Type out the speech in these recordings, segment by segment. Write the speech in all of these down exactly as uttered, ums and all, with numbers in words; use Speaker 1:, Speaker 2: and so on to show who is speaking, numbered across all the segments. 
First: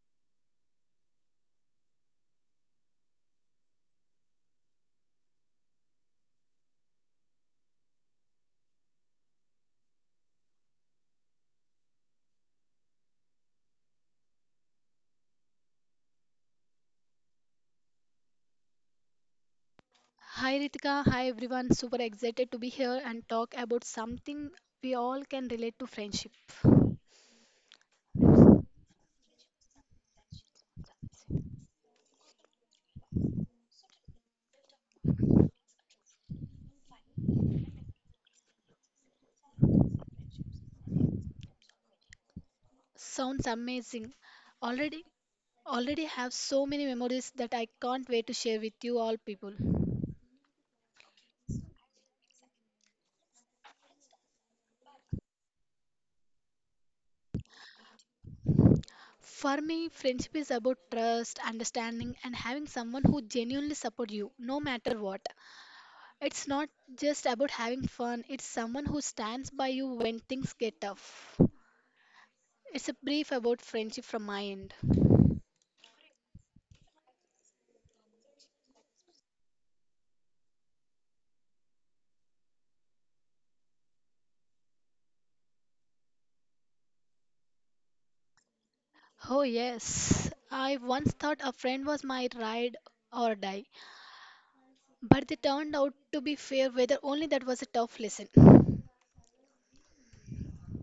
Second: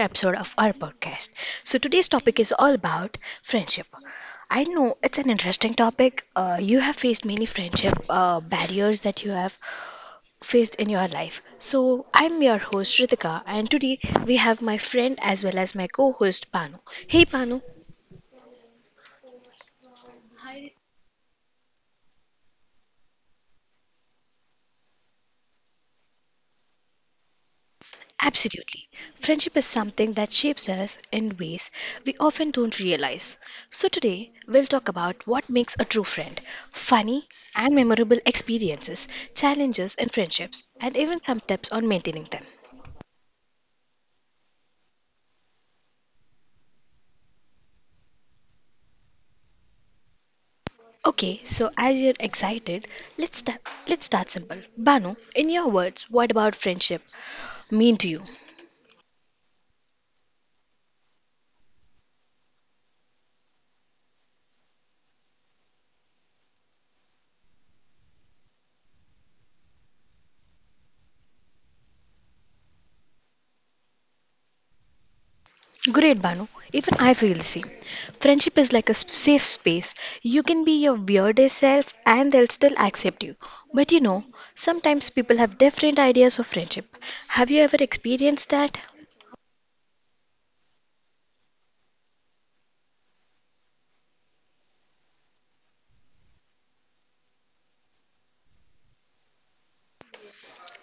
Speaker 1: episode of our podcast. So, today's topic is all about friendship. I know it's an interesting topic. Uh, you have faced many friendship uh, barriers that you have faced in your life. So, I'm your host, Ritika, and today we have my friend as well as my co host, Panu. Hey, Panu.
Speaker 2: Hi Ritika, hi everyone. Super excited to be here and talk about something we all can relate to friendship.
Speaker 1: Absolutely. Friendship is something that shapes us in ways we often don't realize. So, today we'll talk about what makes a true friend, funny and memorable experiences, challenges in friendships, and even some tips on maintaining them.
Speaker 2: Sounds amazing. Already already have so many memories that I can't wait to share with you all people.
Speaker 1: Okay, so as you're excited, let's start, let's start simple. Banu, in your words, what about friendship mean to you?
Speaker 2: For me, friendship is about trust, understanding and having someone who genuinely supports you no matter what. It's not just about having fun, it's someone who stands by you when things get tough. It's a brief about friendship from my end.
Speaker 1: Great, Banu. Even I feel the same. Friendship is like a s- safe space. You can be your weirdest self and they'll still accept you. But you know, sometimes people have different ideas of friendship. Have you ever experienced that?
Speaker 2: Oh, yes. I once thought a friend was my ride or die, but they turned out to be fair weather only. That was a tough lesson.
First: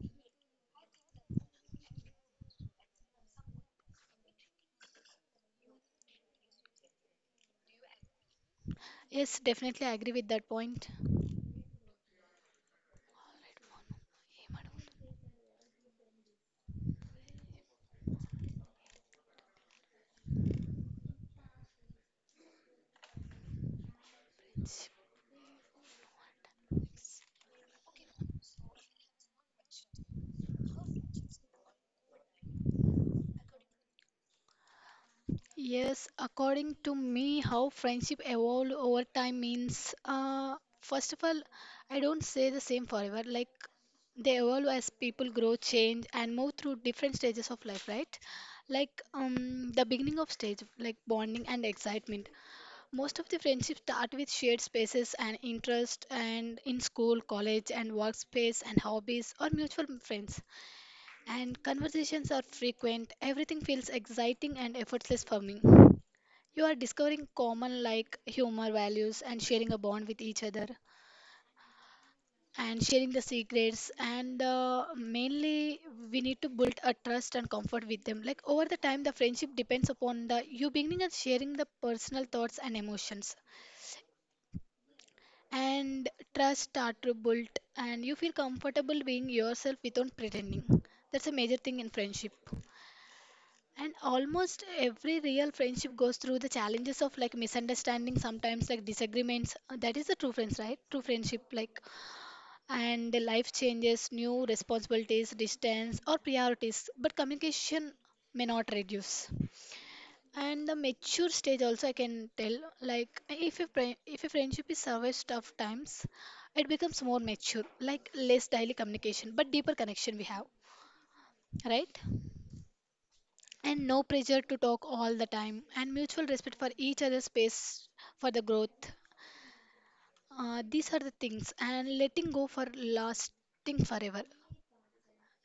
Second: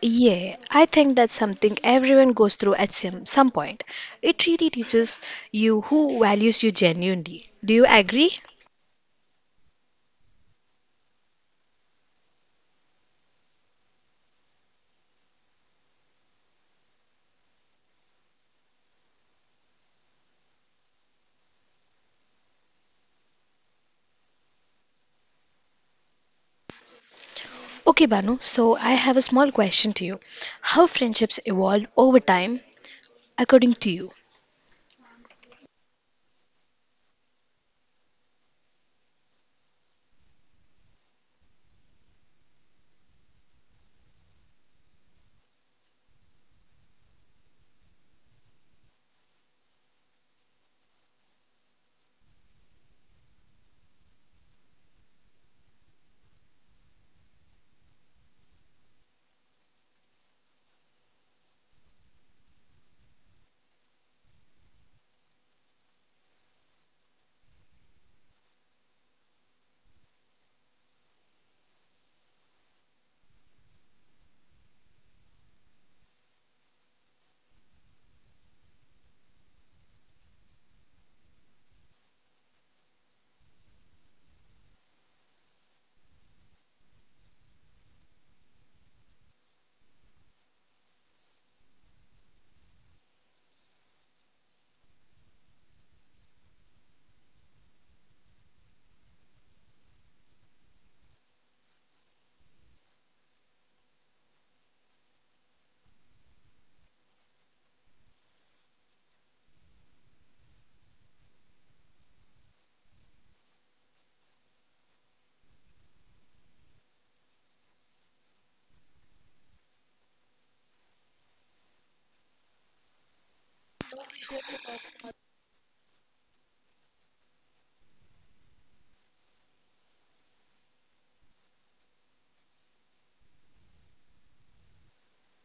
Speaker 1: Yeah, I think that's something everyone goes through at some, some point. It really teaches you who values you genuinely. Do you agree?
Speaker 2: Yes, definitely I agree with that point.
Speaker 1: Okay, Banu, so I have a small question to you. How friendships evolve over time according to you?
Speaker 2: Yes, according to me, how friendship evolved over time means, uh, first of all, I don't say the same forever. Like, they evolve as people grow, change, and move through different stages of life, right? Like, um, the beginning of stage, like bonding and excitement. Most of the friendships start with shared spaces and interest, and in school, college and workspace and hobbies or mutual friends. And conversations are frequent. Everything feels exciting and effortless for me. You are discovering common like humor values and sharing a bond with each other and sharing the secrets and uh, mainly we need to build a trust and comfort with them, like over the time the friendship depends upon the you beginning and sharing the personal thoughts and emotions, and trust are to built and you feel comfortable being yourself without pretending. That's a major thing in friendship, and almost every real friendship goes through the challenges of like misunderstanding sometimes, like disagreements. Uh, that is the true friends, right? True friendship, like, and the life changes, new responsibilities, distance or priorities, but communication may not reduce. And the mature stage also I can tell, like if a fri- if a friendship is survives tough times, it becomes more mature, like less daily communication but deeper connection we have, right? And no pressure to talk all the time and mutual respect for each other's space for the growth. Uh, these are the things, and letting go for lasting forever.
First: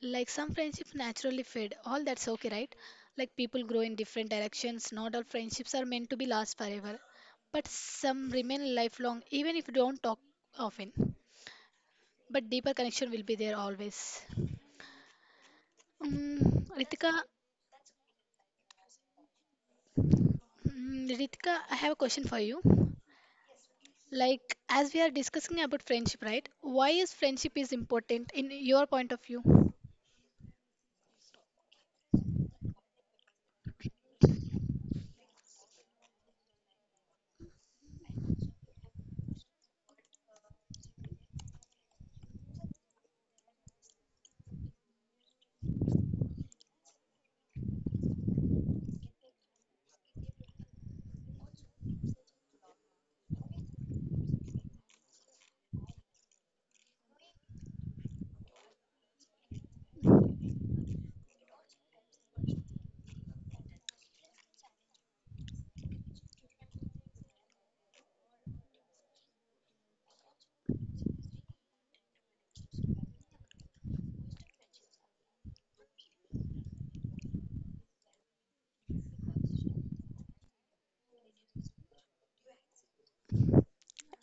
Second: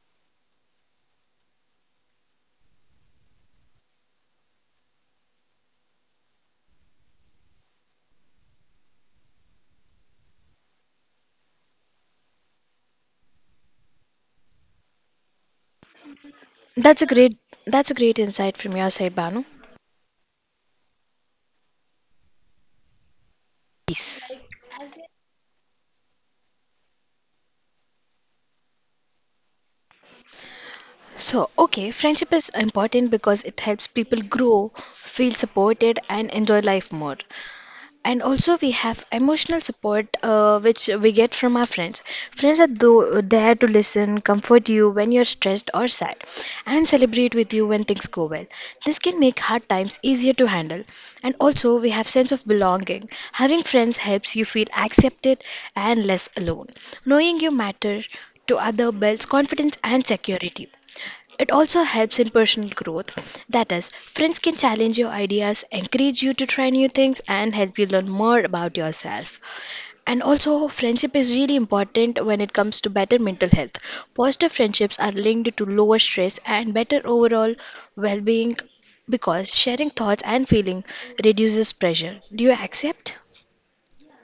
Speaker 2: Like some friendships naturally fade, all that's okay, right? Like people grow in different directions, not all friendships are meant to be last forever. But some remain lifelong, even if you don't talk often. But deeper connection will be there always. Um,
Speaker 1: That's a
Speaker 2: Ritika,
Speaker 1: great that's a great insight from your side, Banu.
Speaker 2: mm, Ritika, I have a question for you.
Speaker 1: Peace.
Speaker 2: Like as we are discussing about friendship, right? Why is friendship is important in your point of view?
Speaker 1: So, okay, friendship is important because it helps people grow, feel supported, and enjoy life more. And also, we have emotional support, uh, which we get from our friends. Friends are tho- there to listen, comfort you when you're stressed or sad, and celebrate with you when things go well. This can make hard times easier to handle. And also, we have sense of belonging. Having friends helps you feel accepted and less alone. Knowing you matter to other builds confidence and security. It also helps in personal growth. That is, friends can challenge your ideas, encourage you to try new things, and help you learn more about yourself. And also, friendship is really important when it comes to better mental health. Positive friendships are linked to lower stress and better overall well being because sharing thoughts and feeling reduces pressure. Do you accept?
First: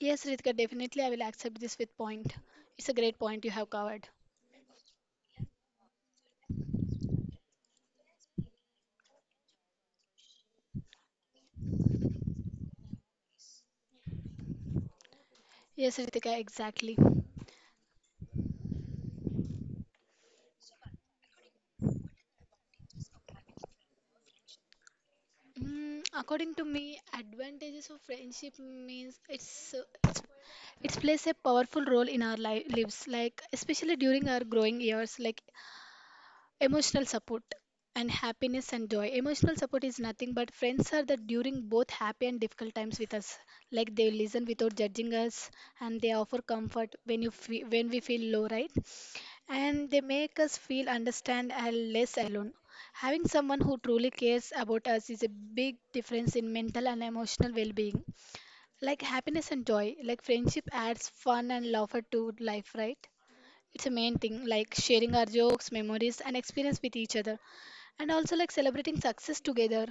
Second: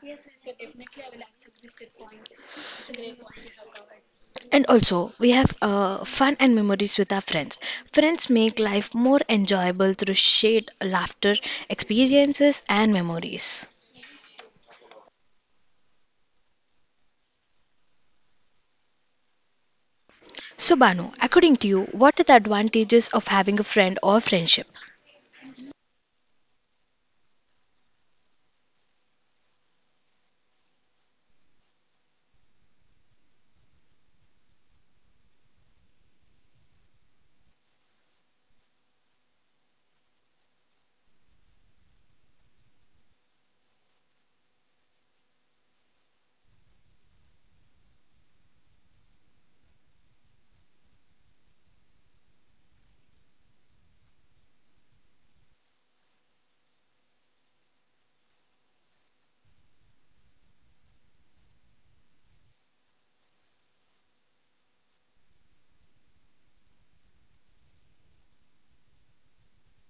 Speaker 2: Yes, Ritika, definitely I will accept this with point. It's a great point you have covered.
Speaker 1: And also, we have uh, fun and memories with our friends. Friends make life more enjoyable through shared laughter, experiences, and memories.
Speaker 2: Yes, Ritika, exactly.
Speaker 1: So, Banu, according to you, what are the advantages of having a friend or friendship?
Speaker 2: Mm, according to me, advantages of friendship means it's uh, it's it plays a powerful role in our li lives, like especially during our growing years, like emotional support and happiness and joy. Emotional support is nothing but friends are that during both happy and difficult times with us. Like they listen without judging us, and they offer comfort when you fe when we feel low, right? And they make us feel understand and less alone. Having someone who truly cares about us is a big difference in mental and emotional well-being. Like happiness and joy, like friendship adds fun and laughter to life, right? It's a main thing, like sharing our jokes, memories, and experience with each other, and also like celebrating success together,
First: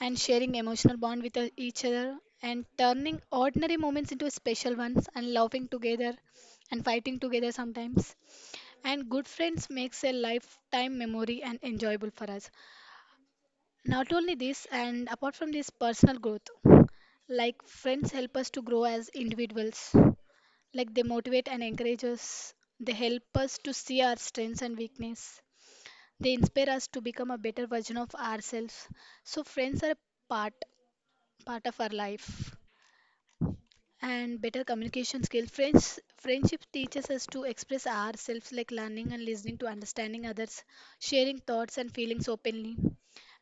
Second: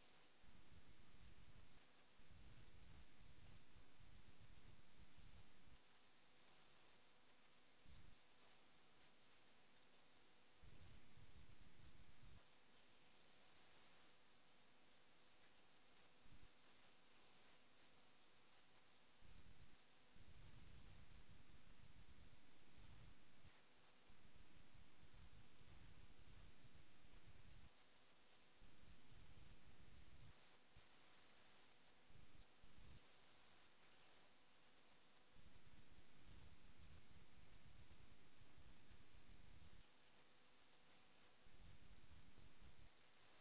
Speaker 2: and sharing emotional bond with uh, each other, and turning ordinary moments into special ones, and laughing together, and fighting together sometimes, and good friends makes a lifetime memory and enjoyable for us. Not only this, and apart from this personal growth, like friends help us to grow as individuals, like they motivate and encourage us, they help us to see our strengths and weakness, they inspire us to become a better version of ourselves. So friends are a part part of our life. And better communication skill, friends friendship teaches us to express ourselves, like learning and listening to understanding others, sharing thoughts and feelings openly,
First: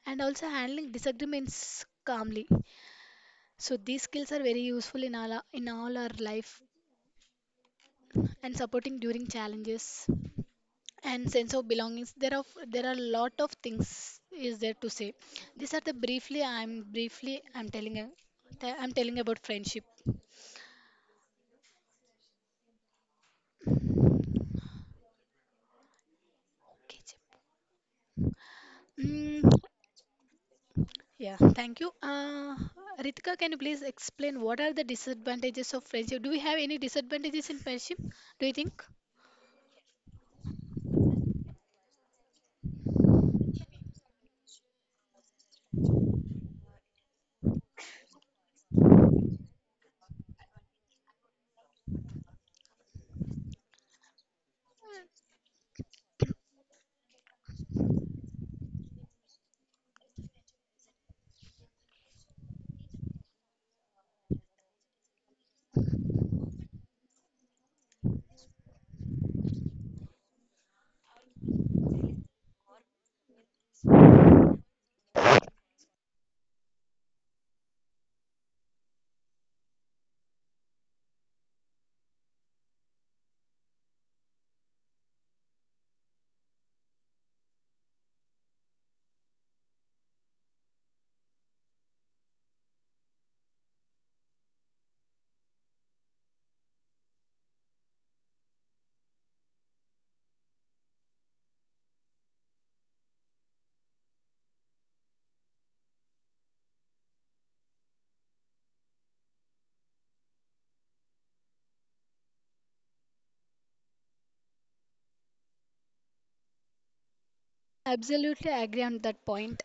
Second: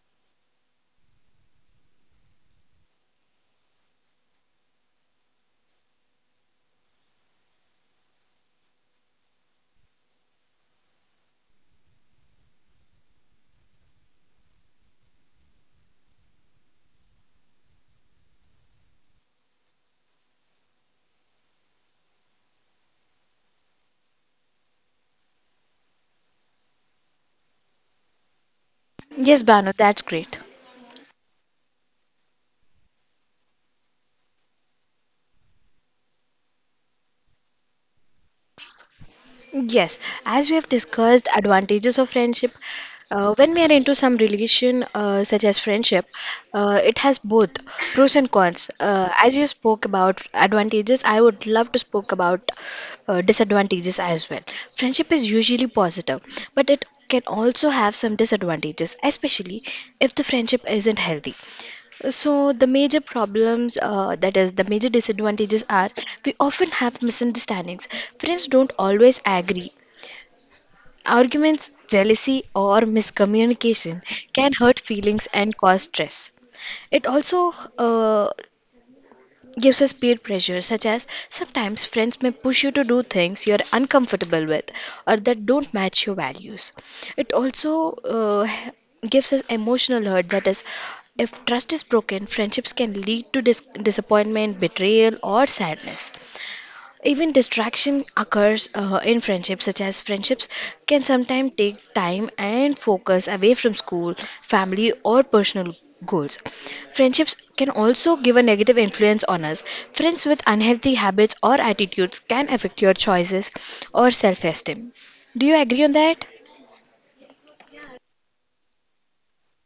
Speaker 2: and also handling disagreements calmly. So these skills are very useful in all our, in all our life, and supporting during challenges and sense of belongings. There are there are a lot of things is there to say. These are the briefly i'm briefly I'm telling a- I'm telling about friendship. Okay, Chip.
Speaker 1: Yes,
Speaker 2: Mm,
Speaker 1: Banu, that's great.
Speaker 2: yeah, thank you. Uh, Ritika, can you please explain what are the disadvantages of friendship? Do we have any disadvantages in friendship? Do you think?
Speaker 1: Yes, as we have discussed advantages of friendship, uh, when we are into some relation uh, such as friendship, uh, it has both pros and cons. Uh, as you spoke about advantages, I would love to spoke about uh, disadvantages as well. Friendship is usually positive, but it can also have some disadvantages, especially if the friendship isn't healthy. So the major problems, uh, that is, the major disadvantages are we often have misunderstandings. Friends don't always agree. Arguments, jealousy, or miscommunication can hurt feelings and cause stress. It also uh, gives us peer pressure, such as sometimes friends may push you to do things you're uncomfortable with or that don't match your values. It also uh, h- gives us emotional hurt, that is, if trust is broken, friendships can lead to dis- disappointment, betrayal, or sadness. Even distraction occurs uh, in friendships, such as friendships can sometimes take time and focus away from school, family, or personal goals. Friendships can also give a negative influence on us. Friends with unhealthy habits or attitudes can affect your choices or self esteem. Do you agree on that?
Speaker 2: Absolutely agree on that point.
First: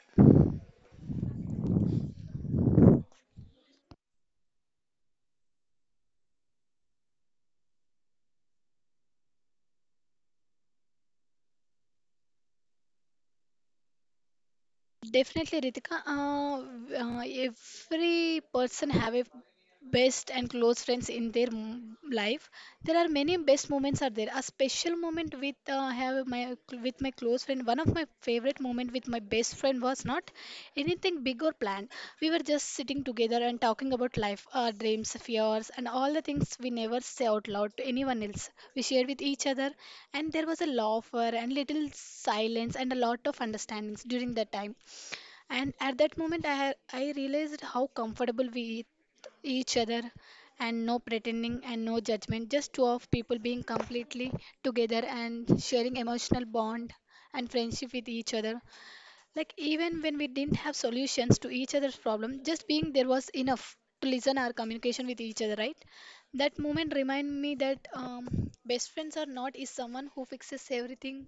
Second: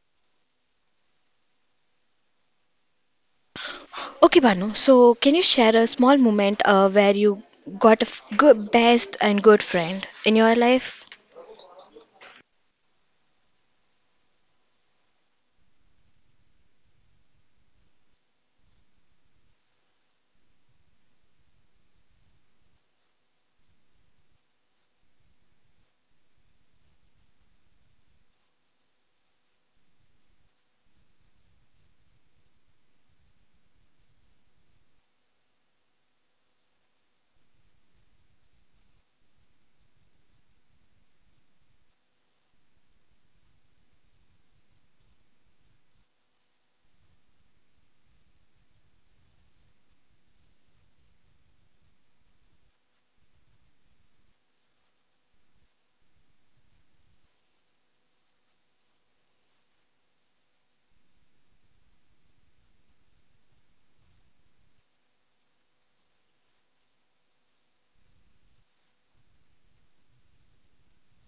Speaker 1: Okay, Banu, so can you share a small moment uh, where you got a f- good, best, and good friend in your life?
Speaker 2: Definitely, Ritika. Uh, uh, every person have a best and close friends in their m- life. There are many best moments are there. A special moment with uh, have my with my close friend. One of my favorite moment with my best friend was not anything big or planned. We were just sitting together and talking about life, our dreams, fears, and all the things we never say out loud to anyone else. We shared with each other, and there was a laughter and little silence and a lot of understandings during that time. And at that moment, I, ha- I realized how comfortable we each other, and no pretending and no judgment, just two of people being completely together and sharing emotional bond and friendship with each other. Like even when we didn't have solutions to each other's problem, just being there was enough to listen our communication with each other, right? That moment remind me that, um, best friends are not is someone who fixes everything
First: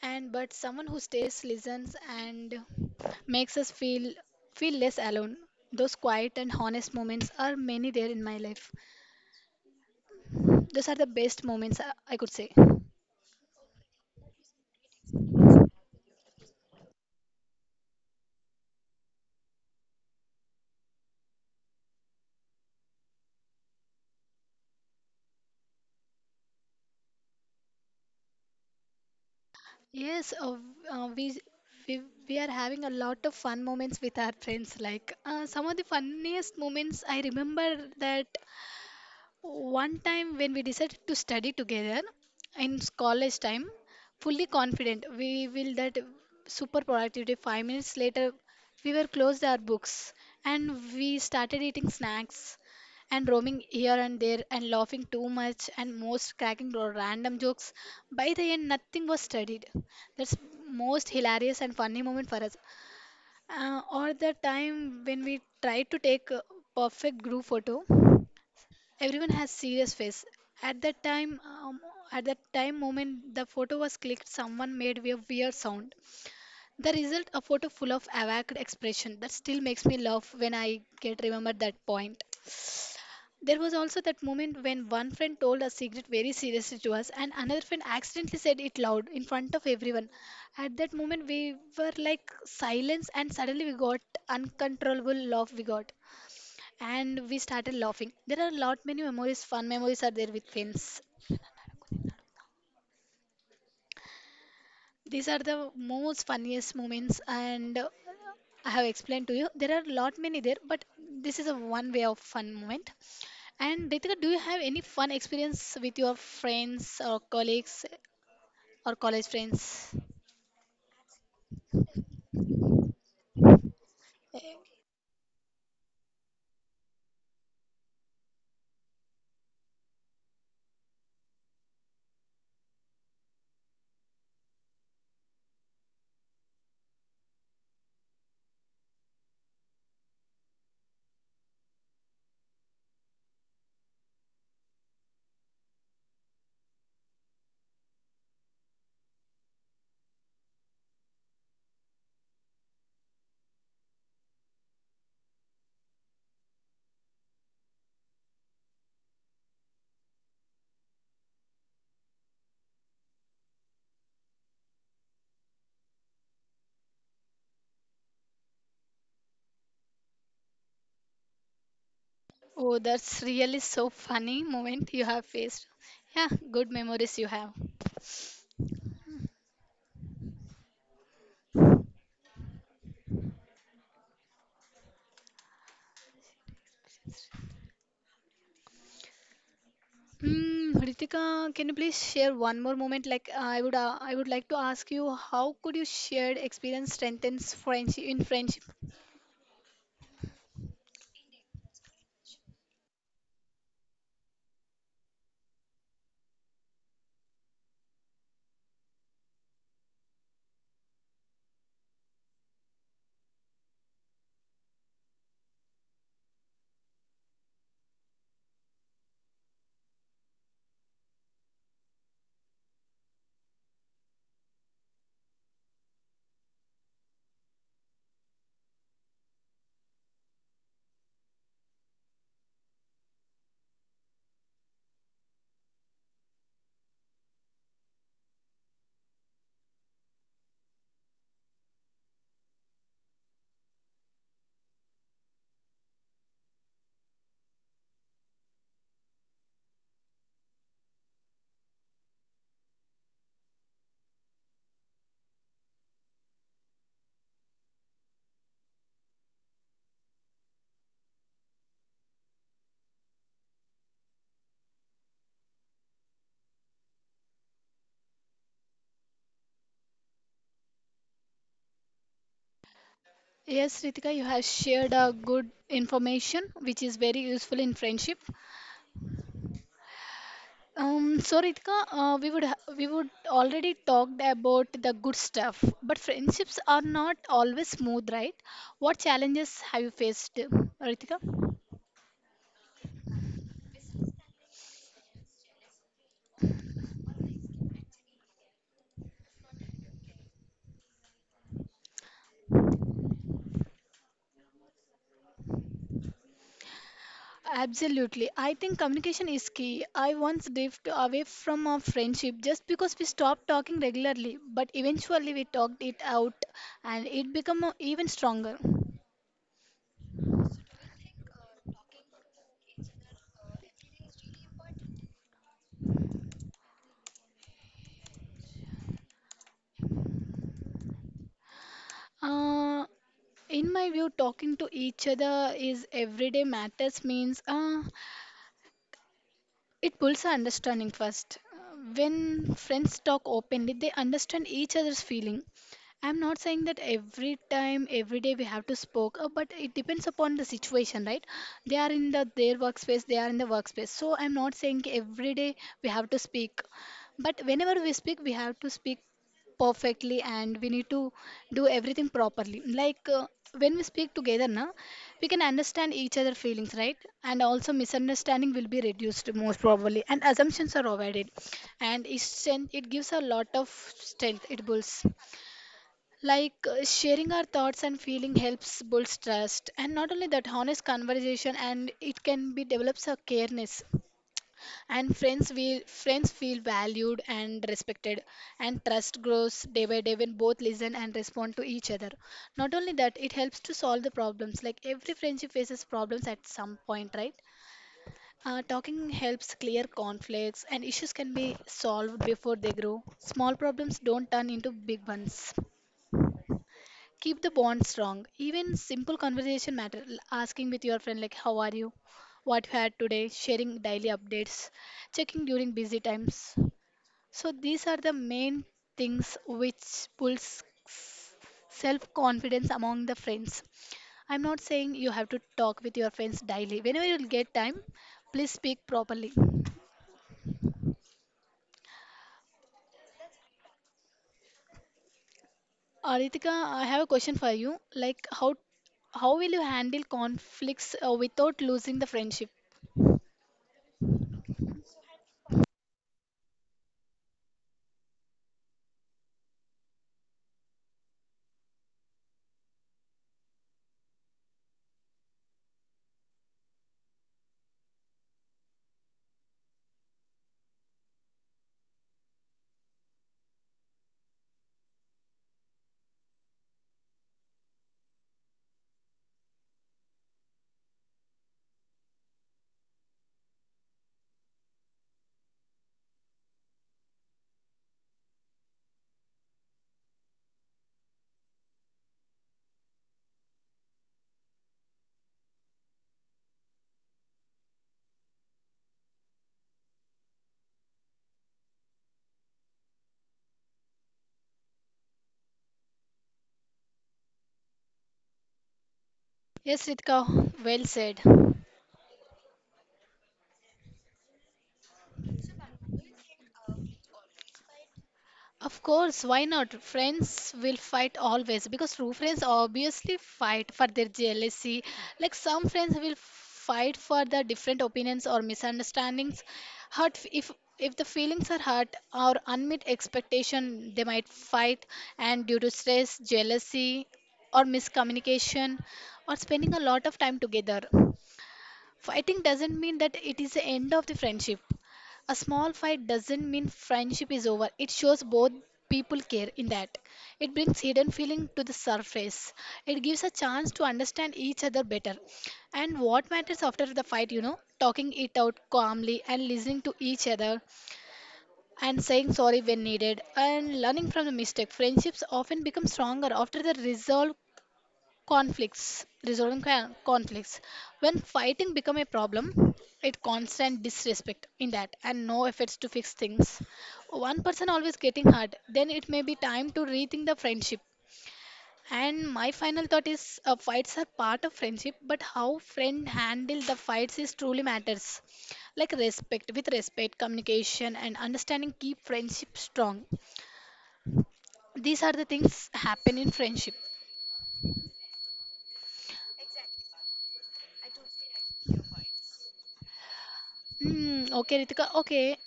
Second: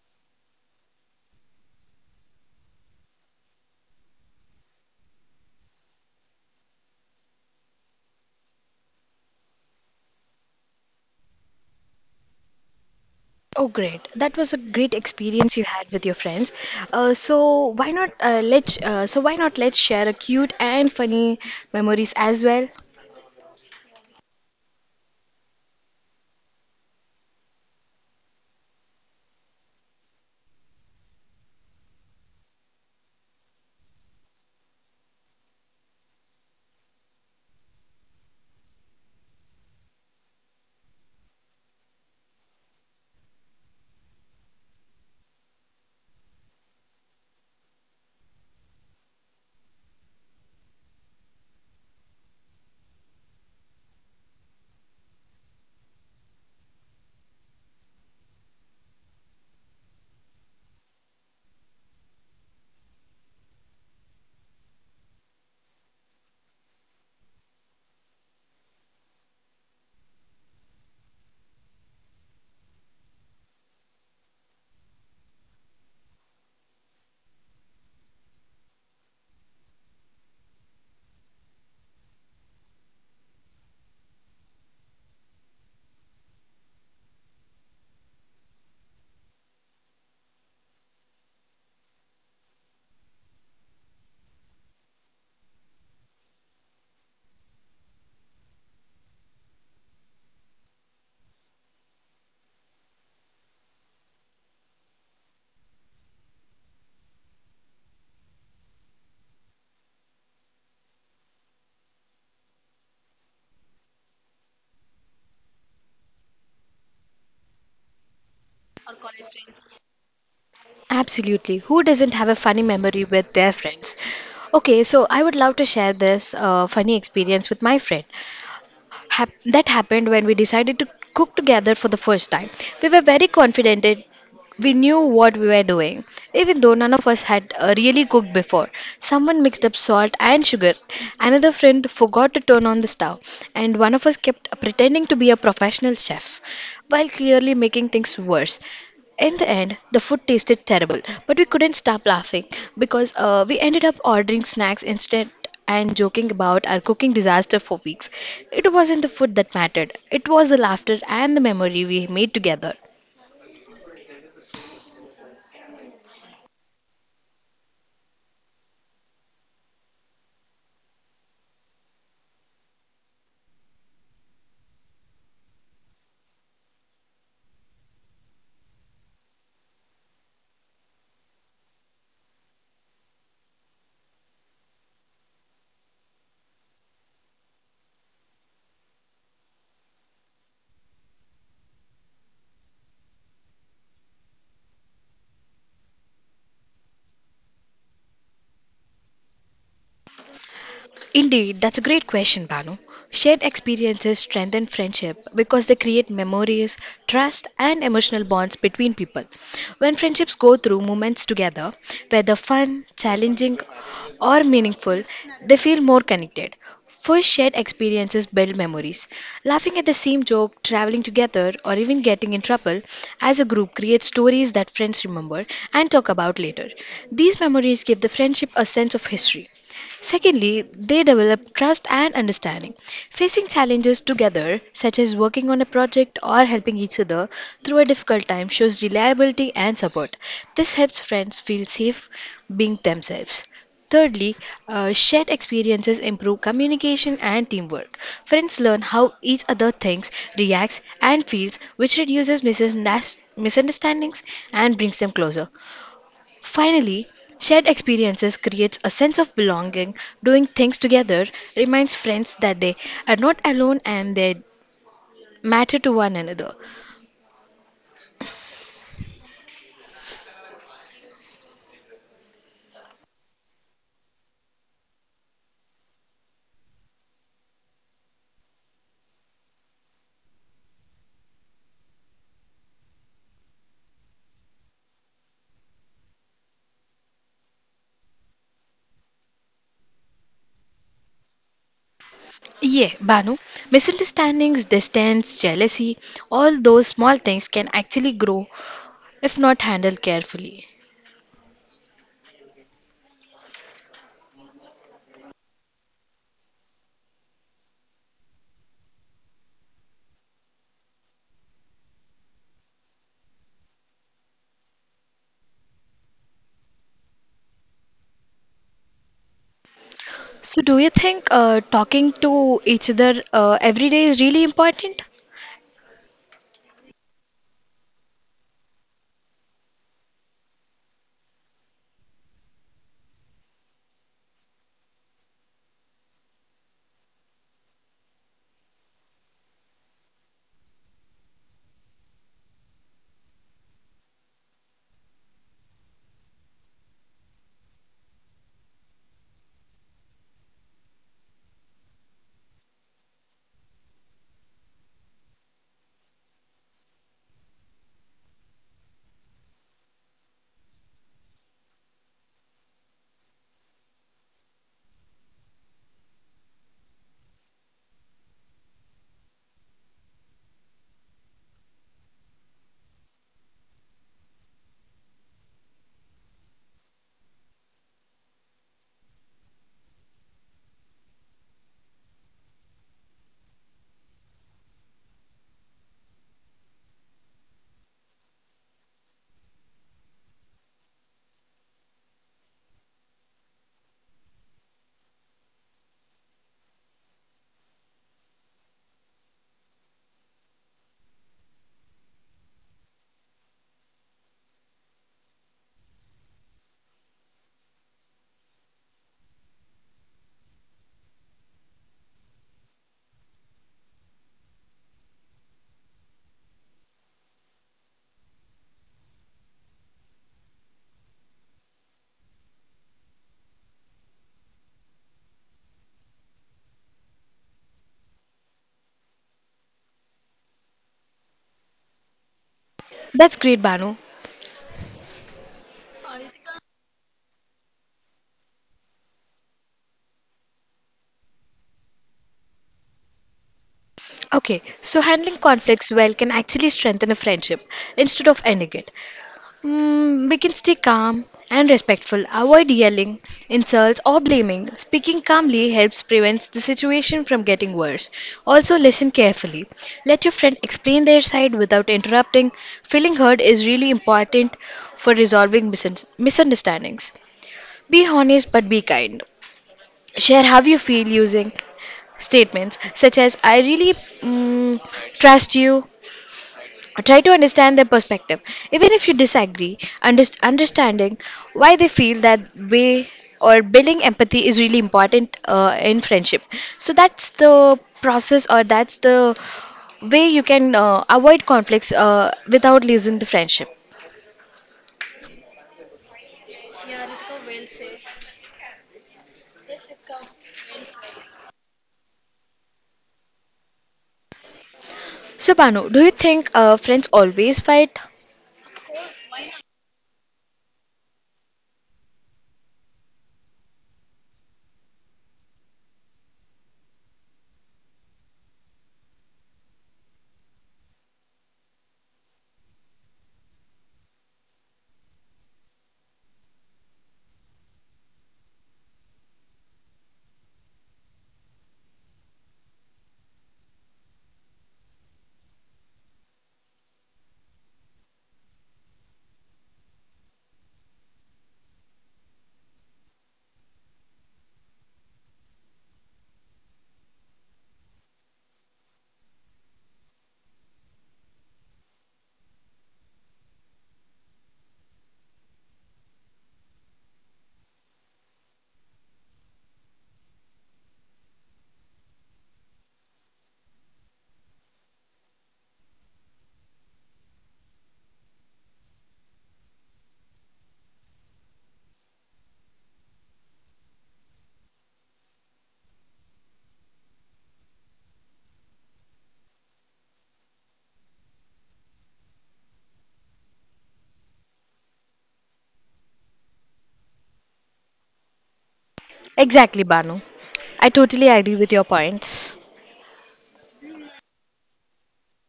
Speaker 2: and but someone who stays listens and makes us feel feel less alone. Those quiet and honest moments are many there in my life. Those are the best moments I I could say.
Speaker 1: Oh, great. That was a great experience you had with your friends. Uh, so why not uh, let's uh, so why not let's share a cute and funny memories as well?
Speaker 2: Yes uh, uh, we we we are having a lot of fun moments with our friends, like uh, some of the funniest moments I remember that. One time when we decided to study together in college time, fully confident we will that super productivity. Five minutes later, we were closed our books and we started eating snacks and roaming here and there and laughing too much and most cracking ro- random jokes. By the end, nothing was studied. That's most hilarious and funny moment for us. Uh, or the time when we tried to take a perfect group photo. Everyone has serious face. At that time, um, at that time moment, the photo was clicked. Someone made a weird sound. The result, a photo full of awkward expression that still makes me laugh when I get remembered that point. There was also that moment when one friend told a secret very seriously to us, and another friend accidentally said it loud in front of everyone. At that moment, we were like silence, and suddenly we got uncontrollable laugh. We got and we started laughing. There are a lot many memories, fun memories are there with friends. These are the most funniest moments, and uh, I have explained to you. There are a lot many there, but this is a one way of fun moment. And Ritika, do you have any fun experience with your friends or colleagues or college friends?
Speaker 1: Absolutely. Who doesn't have a funny memory with their friends? Okay, so I would love to share this uh, funny experience with my friend. Hap- that happened when we decided to cook together for the first time. We were very confident that we knew what we were doing, even though none of us had uh, really cooked before. Someone mixed up salt and sugar, another friend forgot to turn on the stove, and one of us kept pretending to be a professional chef while clearly making things worse. In the end, the food tasted terrible, but we couldn't stop laughing because uh, we ended up ordering snacks instead and joking about our cooking disaster for weeks. It wasn't the food that mattered, it was the laughter and the memory we made together.
Speaker 2: Oh, that's really so funny moment you have faced. Yeah, good memories you have. Hmm, Ritika, can you please share one more moment? Like uh, I would, uh, I would like to ask you, how could you shared experience strengthens friendship in friendship?
Speaker 1: Indeed, that's a great question, Banu. Shared experiences strengthen friendship because they create memories, trust, and emotional bonds between people. When friendships go through moments together, whether fun, challenging, or meaningful, they feel more connected. First, shared experiences build memories. Laughing at the same joke, traveling together, or even getting in trouble as a group creates stories that friends remember and talk about later. These memories give the friendship a sense of history. Secondly, they develop trust and understanding. Facing challenges together, such as working on a project or helping each other through a difficult time, shows reliability and support. This helps friends feel safe being themselves. Thirdly, uh, shared experiences improve communication and teamwork. Friends learn how each other thinks, reacts, and feels, which reduces misundas- misunderstandings and brings them closer. Finally, shared experiences creates a sense of belonging. Doing things together reminds friends that they are not alone and they matter to one another.
Speaker 2: Yes, Ritika, you have shared a good information which is very useful in friendship. Um, so Ritika, uh, we would ha- we would already talked about the good stuff, but friendships are not always smooth, right? What challenges have you faced, Ritika?
Speaker 1: Yeah, Banu, misunderstandings, distance, jealousy, all those small things can actually grow if not handled carefully.
Speaker 2: Absolutely. I think communication is key. I once drifted away from our friendship just because we stopped talking regularly, but eventually we talked it out and it became uh, even stronger.
Speaker 1: So, do you think uh, talking to each other uh, every day is really important?
Speaker 2: Uh, in my view, talking to each other is everyday matters means, uh, it builds our understanding first. Uh, When friends talk openly, they understand each other's feeling. I'm not saying that every time, every day we have to spoke, uh, but it depends upon the situation, right? They are in the their workspace, they are in the workspace. So I'm not saying every day we have to speak, but whenever we speak, we have to speak perfectly and we need to do everything properly. Like uh, when we speak together, na, we can understand each other feelings, right? And also misunderstanding will be reduced, most probably, and assumptions are avoided. And it strength it gives a lot of strength. It builds, like uh, sharing our thoughts and feeling helps builds trust. And not only that, honest conversation and it can be develops a careness. And friends feel friends feel valued and respected, and trust grows day by day when both listen and respond to each other. Not only that, it helps to solve the problems, like every friendship faces problems at some point, right? Uh, talking helps clear conflicts and issues can be solved before they grow. Small problems don't turn into big ones. Keep the bond strong. Even simple conversation matter, l- asking with your friend like how are you, what you had today, sharing daily updates, checking during busy times. So these are the main things which pulls self confidence among the friends. I'm not saying you have to talk with your friends daily. Whenever you will get time, please speak properly.
Speaker 1: That's great, Banu.
Speaker 2: Aritika, I have a question for you. Like how how will you handle conflicts uh, without losing the friendship?
Speaker 1: Okay, so handling conflicts well can actually strengthen a friendship instead of ending it. Mm, we can stay calm and respectful, avoid yelling, insults, or blaming. Speaking calmly helps prevent the situation from getting worse. Also, listen carefully. Let your friend explain their side without interrupting. Feeling heard is really important for resolving misun- misunderstandings. Be honest but be kind. Share how you feel using statements such as I really mm, trust you. Try to understand their perspective. Even if you disagree, underst- understanding why they feel that way or building empathy is really important uh, in friendship. So that's the process, or that's the way you can uh, avoid conflicts uh, without losing the friendship.
Speaker 2: Yes, Ritika, well said.
Speaker 1: So, Banu, do you think uh, friends always fight?
Speaker 2: Of course, why not? Friends will fight always because true friends obviously fight for their jealousy. Like some friends will fight for the different opinions or misunderstandings. Hurt if if the feelings are hurt or unmet expectation, they might fight. And due to stress, jealousy, or miscommunication, or spending a lot of time together. Fighting doesn't mean that it is the end of the friendship. A small fight doesn't mean friendship is over. It shows both people care in that. It brings hidden feeling to the surface. It gives a chance to understand each other better. And what matters after the fight, you know, talking it out calmly and listening to each other, and saying sorry when needed, and learning from the mistake. Friendships often become stronger after the resolve conflicts, resolving con- conflicts. When fighting become a problem, it constant disrespect in that and no efforts to fix things, one person always getting hurt, then it may be time to rethink the friendship. And my final thought is, uh, fights are part of friendship, but how friend handle the fights is truly matters. Like respect, with respect communication and understanding keep friendship strong. These are the things happen in friendship.
Speaker 1: Exactly, Banu. I totally agree with your points.
Speaker 2: Hmm, okay, Ritika. Okay,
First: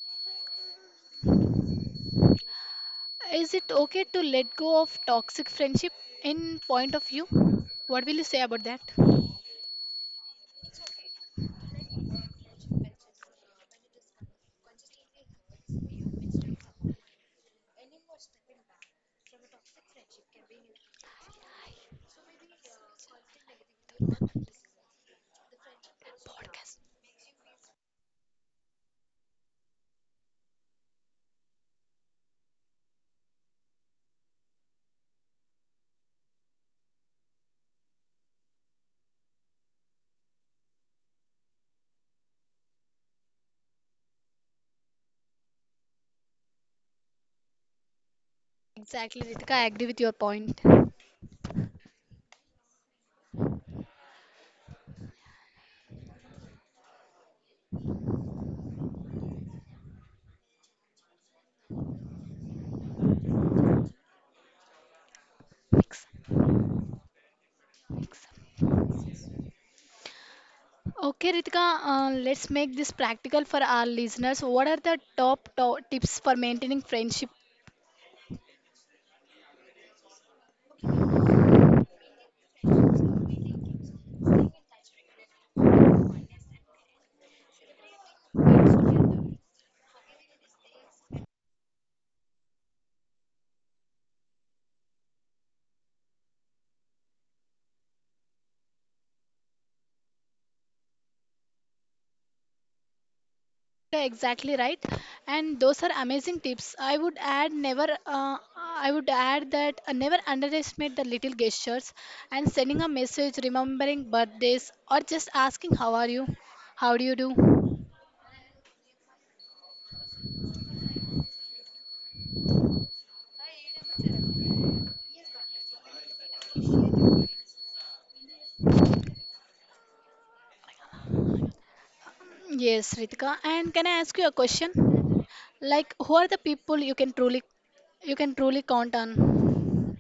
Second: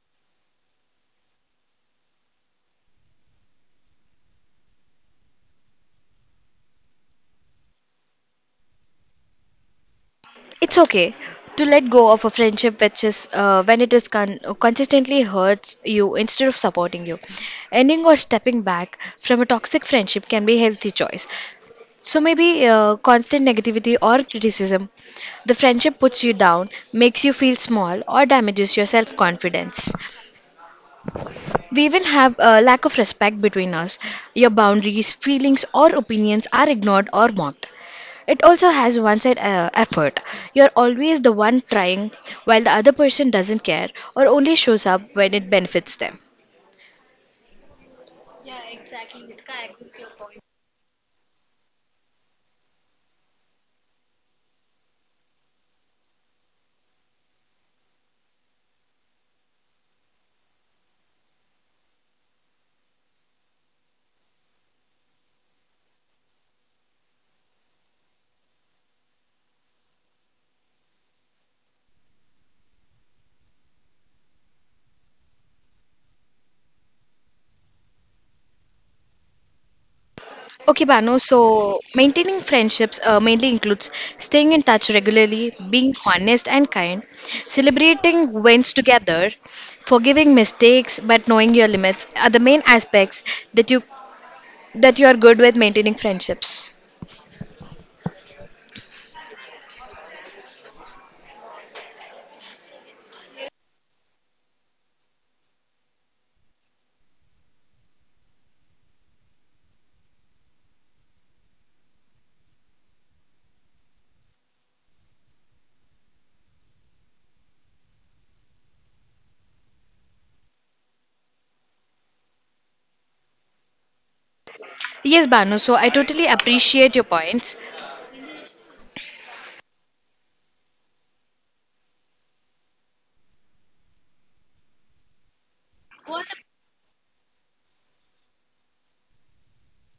Speaker 2: is it okay to let go of toxic friendship in point of view? What will you say about that?
Speaker 1: It's okay to let go of a friendship which is uh, when it is con- consistently hurts you instead of supporting you. Ending or stepping back from a toxic friendship can be a healthy choice. So maybe uh, constant negativity or criticism. The friendship puts you down,
Speaker 2: Podcast.
Speaker 1: makes you feel small, or damages your self confidence. We even have a lack of respect between us. Your boundaries, feelings, or opinions are ignored or mocked. It also has one side uh, effort. You're always the one trying while the other person doesn't care or only shows up when it benefits them.
Speaker 2: Exactly, Ritika. I agree with your point. Mix. Okay, Ritika, uh, let's make this practical for our listeners. What are the top, top tips for maintaining friendship?
Speaker 1: Okay, Banu, so maintaining friendships uh, mainly includes staying in touch regularly, being honest and kind, celebrating wins together, forgiving mistakes but knowing your limits are the main aspects that you that you are good with maintaining friendships.
Speaker 2: Yeah, exactly right. And those are amazing tips. I would add never. Uh, I would add that uh, never underestimate the little gestures, and sending a message, remembering birthdays, or just asking how are you, how do you do.
Speaker 1: Yes, Banu, so I totally appreciate your points.
Speaker 2: Yes, Ritika. And can I ask you a question? Like, who are the people you can truly, you can truly count on?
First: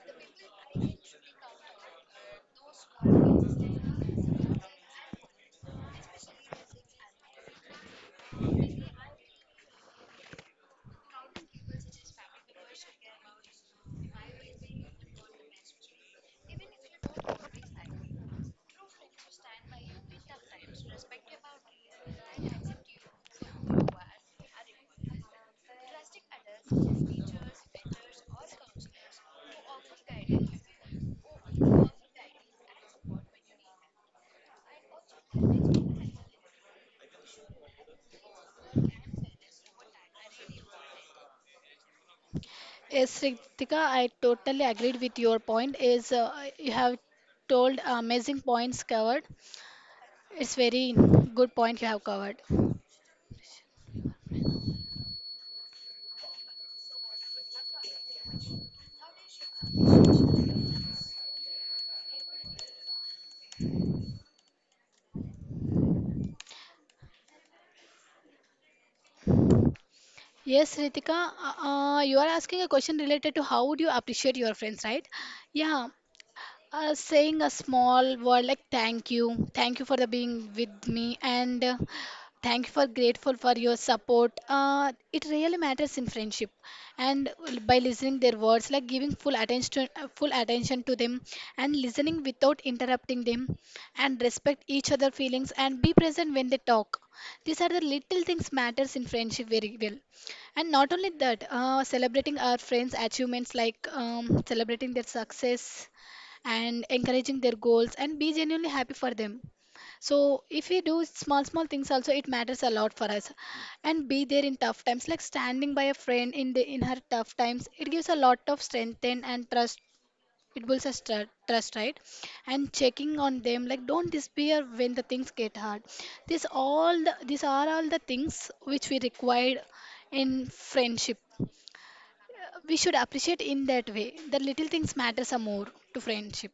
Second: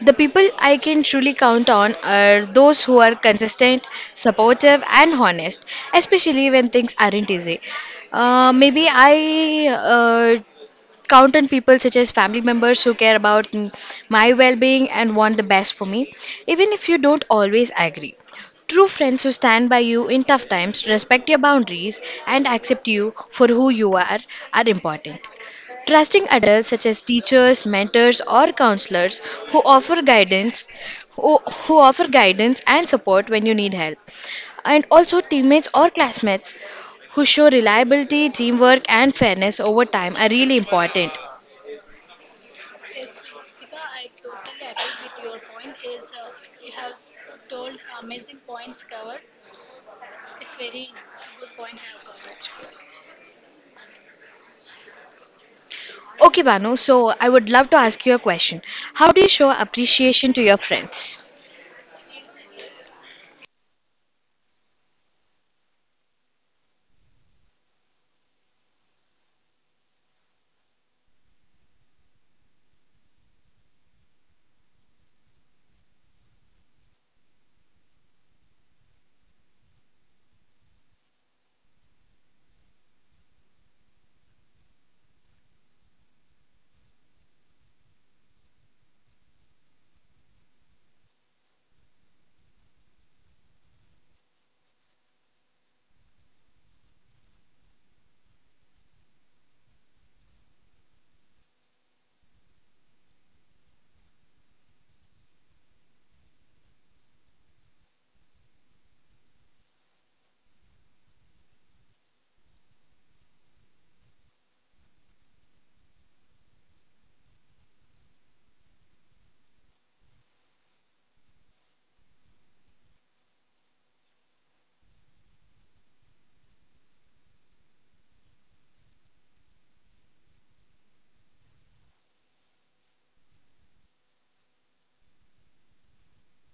Speaker 1: The people I can truly count on are those who are consistent, supportive, and honest, especially when things aren't easy. Uh, maybe I uh, Count on people such as family members who care about mm, my well being and want the best for me, even if you don't always agree. True friends who stand by you in tough times, respect your boundaries, and accept you for who you are are important. Trusting adults such as teachers, mentors, or counselors who offer guidance who, who offer guidance and support when you need help. And also teammates or classmates who show reliability, teamwork, and fairness over time are really important.
Speaker 2: Yes, Ritika, I totally agreed with your point. Is uh, you have told amazing points covered. It's very good point you have covered.
Speaker 1: Okay, Banu, so I would love to ask you a question. How do you show appreciation to your friends?
Speaker 2: Yes, Ritika, uh, uh, you are asking a question related to how would you appreciate your friends, right? Yeah. Uh, saying a small word like thank you, thank you for the being with me, and uh, thank you for grateful for your support. Uh, it really matters in friendship, and by listening their words, like giving full attention, uh, full attention to them, and listening without interrupting them, and respect each other feelings, and be present when they talk. These are the little things matters in friendship very well. And not only that, uh, celebrating our friends' achievements, like um, celebrating their success and encouraging their goals and be genuinely happy for them. So if we do small small things also, it matters a lot for us. And be there in tough times, like standing by a friend in the in her tough times. It gives a lot of strength and, and trust. It builds a stru- trust, right? And checking on them, like don't despair when the things get hard. this all the, these are all the things which we required in friendship. We should appreciate in that way. The little things matters a more to friendship.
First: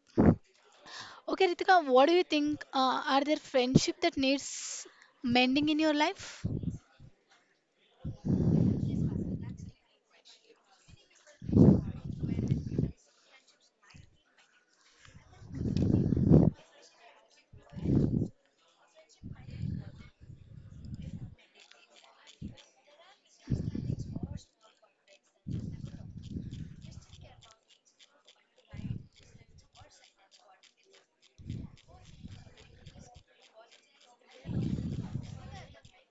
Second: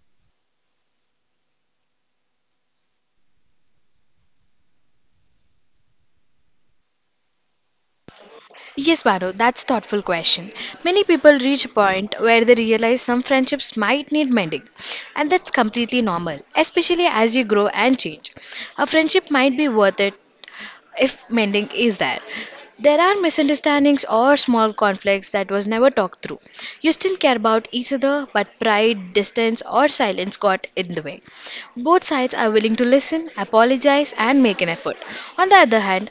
Speaker 2: Okay, Ritika, what do you think? Uh, are there friendship that needs mending in your life?
Speaker 1: Yes, Baru, that's thoughtful question. Many people reach a point where they realize some friendships might need mending, and that's completely normal, especially as you grow and change. A friendship might be worth it if mending is there. There are misunderstandings or small conflicts that was never talked through. You still care about each other, but pride, distance, or silence got in the way. Both sides are willing to listen, apologize, and make an effort. On the other hand,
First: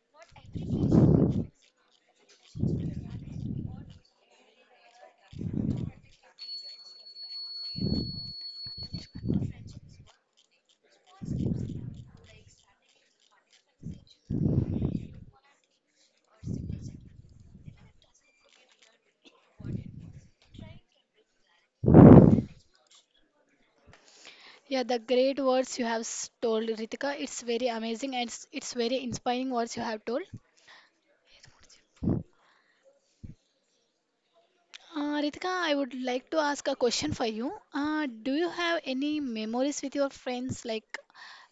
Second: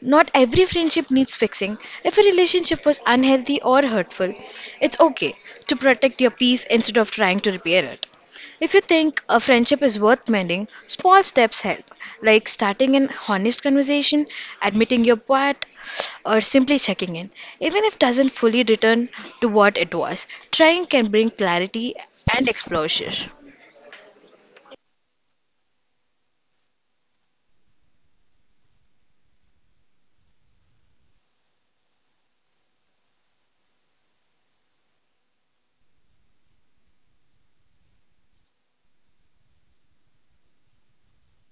Speaker 1: not every friendship needs fixing. If a relationship was unhealthy or hurtful, it's okay to protect your peace instead of trying to repair it. If you think a friendship is worth mending, small steps help, like starting an honest conversation, admitting your part, or simply checking in. Even if doesn't fully return to what it was, trying can bring clarity and exposure.
Speaker 2: Yeah, the great words you have s- told, Ritika. It's very amazing and it's, it's very inspiring words you have told. Uh, Ritika, I would like to ask a question for you. Uh, do you have any memories with your friends, like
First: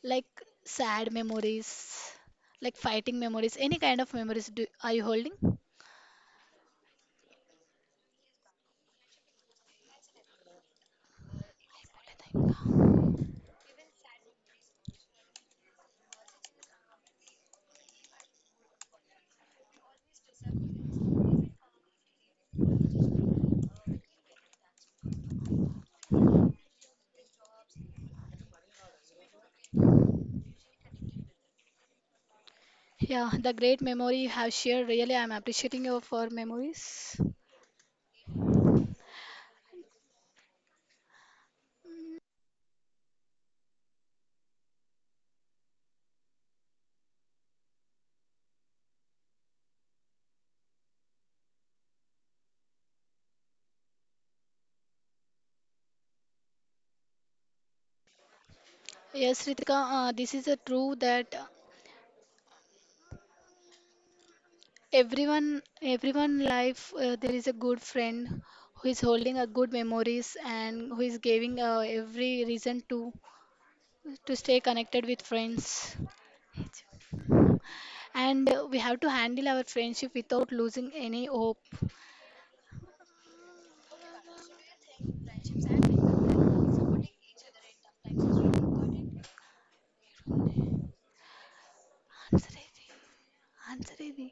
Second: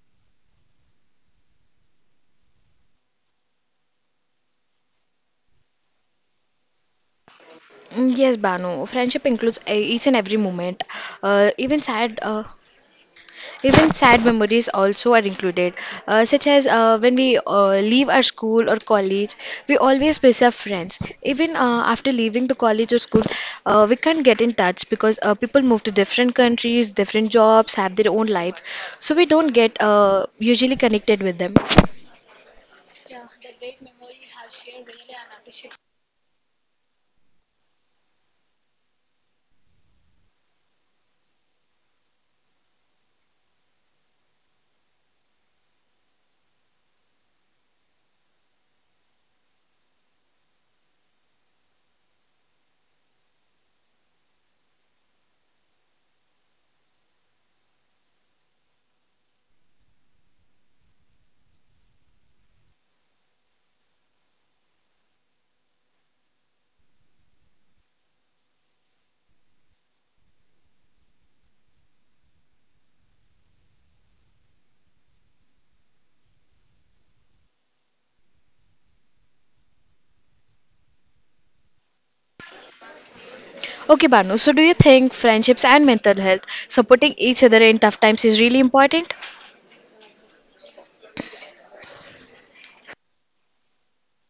Speaker 2: like sad memories, like fighting memories, any kind of memories do, are you holding?
Speaker 1: Mm, Yes, Banu. Friendship includes uh, each and every moment, uh, even sad. Uh, even sad memories also are included, uh, such as uh, when we uh, leave our school or college, we always miss our friends. Even uh, after leaving the college or school, uh, we can't get in touch because uh, people move to different countries, different jobs, have their own life. So we don't get uh, usually connected with them.
Speaker 2: Yeah, the great memory you have shared. Really, I'm appreciating you for memories. Yes, Ritika, uh, this is a true that uh, everyone, everyone life uh, there is a good friend who is holding a good memories and who is giving uh, every reason to to stay connected with friends. And uh, we have to handle our friendship without losing any hope.
Speaker 1: Okay, Banu, so do you think friendships and mental health, supporting each other in tough times, is really important?
Speaker 2: Answer Adi. Answer Adi.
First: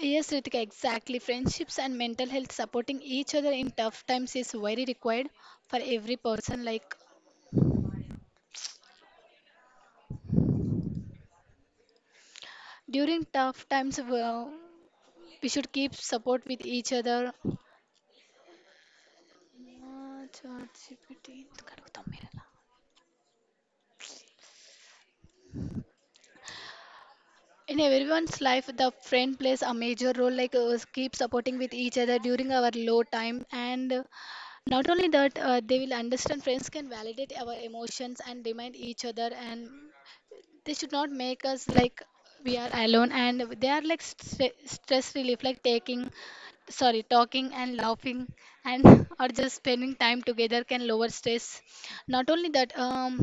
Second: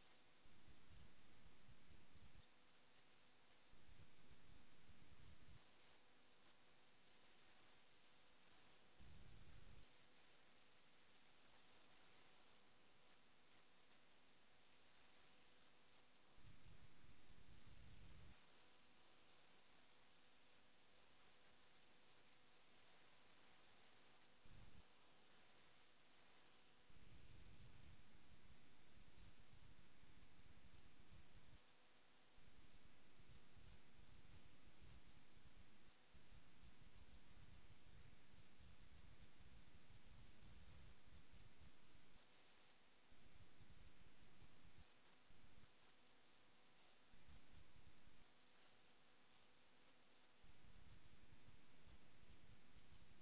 Speaker 2: Yes, Ritika, exactly. Friendships and mental health supporting each other in tough times is very required for every person. Like during tough times, uh, we should keep support with each other. Uh, ChatGPT. In everyone's life, the friend plays a major role. Like uh, keep supporting with each other during our low time, and uh, not only that, uh, they will understand. Friends can validate our emotions and remind each other, and they should not make us like we are alone. And they are like stre- stress relief, like taking sorry talking and laughing, and or just spending time together can lower stress. Not only that, um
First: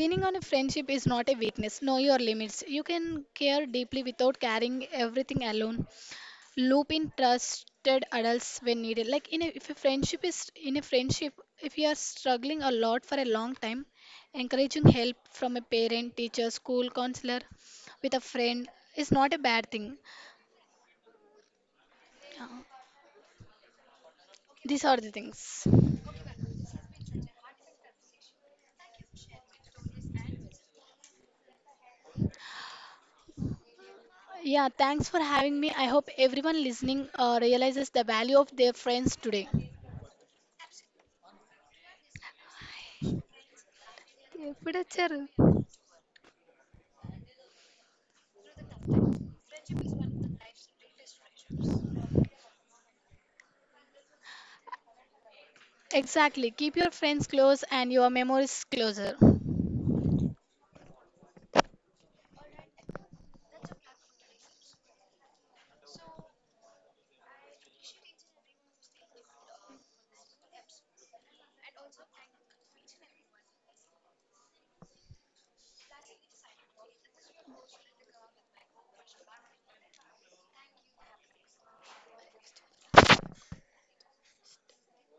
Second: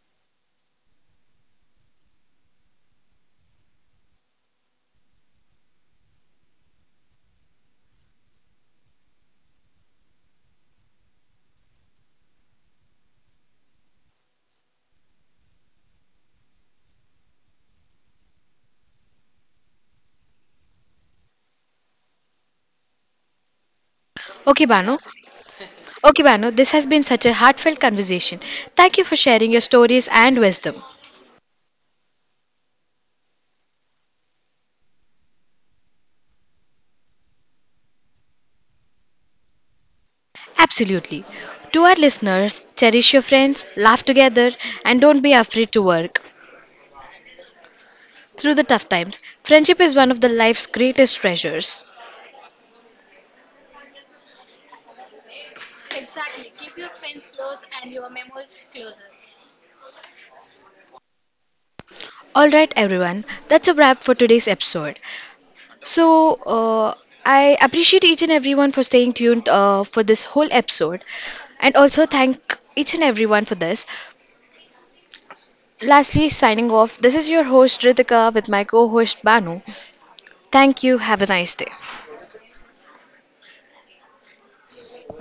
Speaker 2: leaning on a friendship is not a weakness. Know your limits. You can care deeply without carrying everything alone. Loop in trusted adults when needed, like in a, if a friendship is in a friendship, if you are struggling a lot for a long time, encouraging help from a parent, teacher, school counselor with a friend is not a bad thing. Yeah,
Speaker 1: Okay,
Speaker 2: these are
Speaker 1: Banu.
Speaker 2: the things.
Speaker 1: Okay, Banu, this has been such a heartfelt conversation. Thank you for sharing your stories and wisdom.
Speaker 2: Yeah, thanks for having me. I hope everyone listening uh, realizes the value of their friends today.
Speaker 1: Absolutely. To our listeners, cherish your friends, laugh together, and don't
Speaker 2: Sure.
Speaker 1: be afraid to work. Through the tough times, friendship is one of the life's greatest treasures.
Speaker 2: Exactly, keep your friends close and your memories closer.
Speaker 1: Alright, everyone, that's a wrap for today's episode. So, uh, I appreciate each and everyone for staying tuned uh, for this whole episode, and also thank each and everyone for this. Lastly, signing off, this is your host Ritika with my co host Banu. Thank you, have a nice day.